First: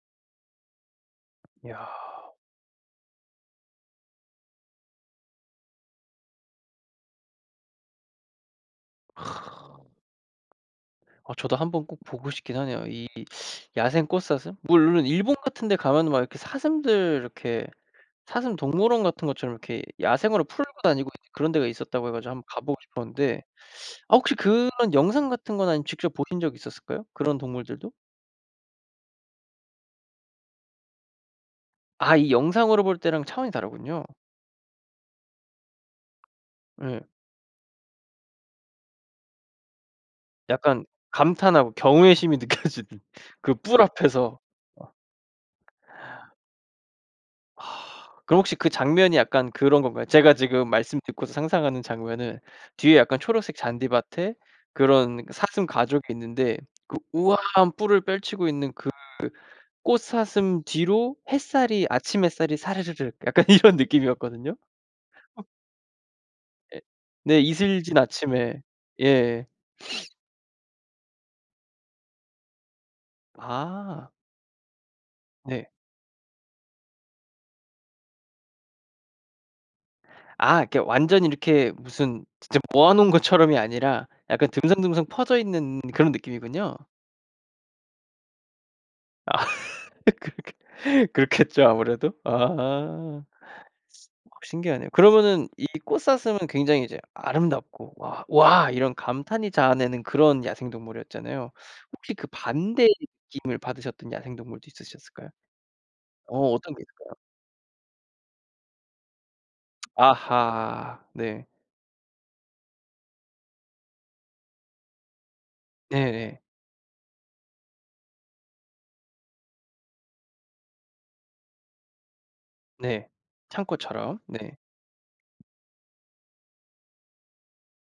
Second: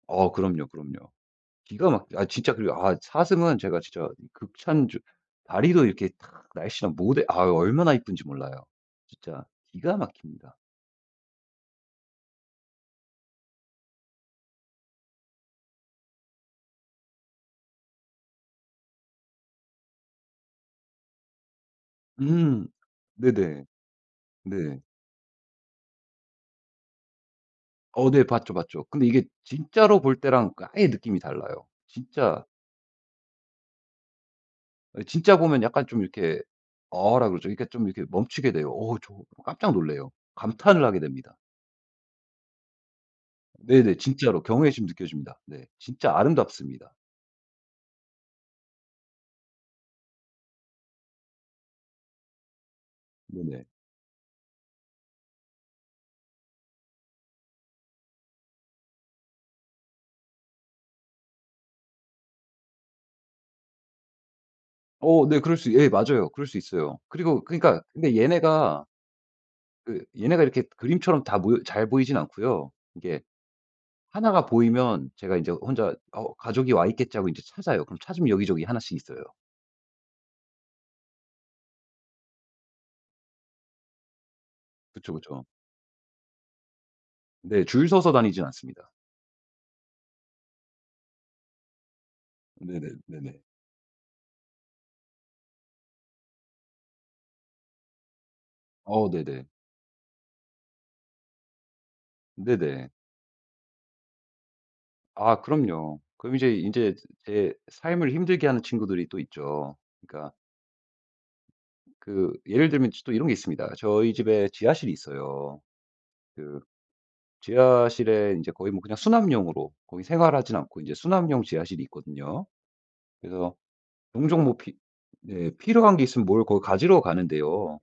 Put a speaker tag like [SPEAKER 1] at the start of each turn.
[SPEAKER 1] 어 그럼요, 그럼요.
[SPEAKER 2] 야.
[SPEAKER 1] 기가 막혀 아이 진짜 그래요. 아이 사슴은 제가 진짜 극찬주 다리도 이렇게 탁 날씬하 모델 아유 얼마나 예쁜지 몰라요. 진짜 기가 막힙니다.
[SPEAKER 2] 아 저도 한번 꼭 보고 싶긴 하네요. 이 야생 꽃사슴? 물론 일본 같은 데 가면 막 이렇게 사슴들 이렇게 사슴 동물원 같은 것처럼 이렇게 야생으로 풀고 다니고 이제 그런 데가 있었다고 해 가지고 한번
[SPEAKER 1] 음.
[SPEAKER 2] 가보고 싶었는데.
[SPEAKER 1] 네네.
[SPEAKER 2] 아 혹시 그런
[SPEAKER 1] 네.
[SPEAKER 2] 영상 같은 거나 아님 직접 보신 적이 있었을까요? 그런 동물들도?
[SPEAKER 1] 어 네. 봤죠, 봤죠. 근데 이게 진짜로 볼 때랑 그 아예 느낌이 달라요.
[SPEAKER 2] 아 이
[SPEAKER 1] 진짜
[SPEAKER 2] 영상으로 볼 때랑 차원이 다르군요.
[SPEAKER 1] 아 이 진짜 보면 약간 좀 이렇게
[SPEAKER 2] 네.
[SPEAKER 1] "어."라 그러죠. 그니까 좀 이렇게 멈추게 돼요. 어 저 깜짝 놀라요. 감탄을
[SPEAKER 2] 약간
[SPEAKER 1] 하게 됩니다.
[SPEAKER 2] 감탄하고 경외심이 느껴지는. 그 뿔
[SPEAKER 1] 네네.
[SPEAKER 2] 앞에서.
[SPEAKER 1] 진짜로 경외심
[SPEAKER 2] 아.
[SPEAKER 1] 느껴집니다. 네. 진짜 아름답습니다.
[SPEAKER 2] 아 그럼 혹시 그 장면이 약간 그런 건가요? 제가 지금 말씀 듣고서 상상하는 장면은 뒤에 약간 초록색
[SPEAKER 1] 네네.
[SPEAKER 2] 잔디밭에 그런 사슴 가족이 있는데 그 우아한 뿔을 펼치고 있는 그 꽃사슴 뒤로 햇살이 아침 햇살이 사르르르 있는데 그 우아한 느낌이었거든요.
[SPEAKER 1] 어 네
[SPEAKER 2] 어.
[SPEAKER 1] 그럴 수 예. 맞아요. 그럴 수
[SPEAKER 2] 예.
[SPEAKER 1] 있어요.
[SPEAKER 2] 네.
[SPEAKER 1] 그리고 그니까
[SPEAKER 2] 이슬진
[SPEAKER 1] 근데
[SPEAKER 2] 아침에.
[SPEAKER 1] 얘네가
[SPEAKER 2] 예.
[SPEAKER 1] 그 얘네가 이렇게 그림처럼 다 모여 잘 보이진 않고요. 이게
[SPEAKER 2] 아.
[SPEAKER 1] 1 가 보이면 제가 인제
[SPEAKER 2] 네.
[SPEAKER 1] 혼자 '어우 가족이 와 있겠지.' 하고 인제 찾아요. 그럼 찾으면 여기저기 1 씩 있어요.
[SPEAKER 2] 아 이렇게 완전 이렇게 무슨 진짜 모아 놓은 것처럼이 아니라 약간 듬성듬성
[SPEAKER 1] 그쵸,
[SPEAKER 2] 퍼져
[SPEAKER 1] 그쵸.
[SPEAKER 2] 있는 그런 느낌이군요.
[SPEAKER 1] 네. 줄 서서 다니진 않습니다.
[SPEAKER 2] 아. 그렇겠 그렇겠죠 아무래도.
[SPEAKER 1] 네네.
[SPEAKER 2] 아.
[SPEAKER 1] 네네.
[SPEAKER 2] 우와. 신기하네요. 그러면은 이 꽃사슴은 굉장히 이제 아름답고 와, 와 이런
[SPEAKER 1] 어우. 네네.
[SPEAKER 2] 감탄이 자아내는 그런 야생동물이었잖아요. 혹시 그 반대의
[SPEAKER 1] 네네.
[SPEAKER 2] 느낌을 받으셨던 야생동물도 있으셨을까요?
[SPEAKER 1] 아 그럼요. 그럼
[SPEAKER 2] 어.
[SPEAKER 1] 이제,
[SPEAKER 2] 어떤 게
[SPEAKER 1] 인제
[SPEAKER 2] 있을까요?
[SPEAKER 1] 제 삶을 힘들게 하는 친구들이 또 있죠. 그니까
[SPEAKER 2] 아하. 네.
[SPEAKER 1] 그 예를 들면 쥐 또 이런 게 있습니다. 저희 집에 지하실이 있어요.
[SPEAKER 2] 네네.
[SPEAKER 1] 그 지하실에 인제 거의 뭐 그냥 수납용으로 거의 생활하진 않고 이제 수납용 지하실이 있거든요.
[SPEAKER 2] 네.
[SPEAKER 1] 그래서
[SPEAKER 2] 창고처럼.
[SPEAKER 1] 종종 뭐
[SPEAKER 2] 네.
[SPEAKER 1] 피 네. 필요한 게 있으면 뭘 거 가지러 가는데요.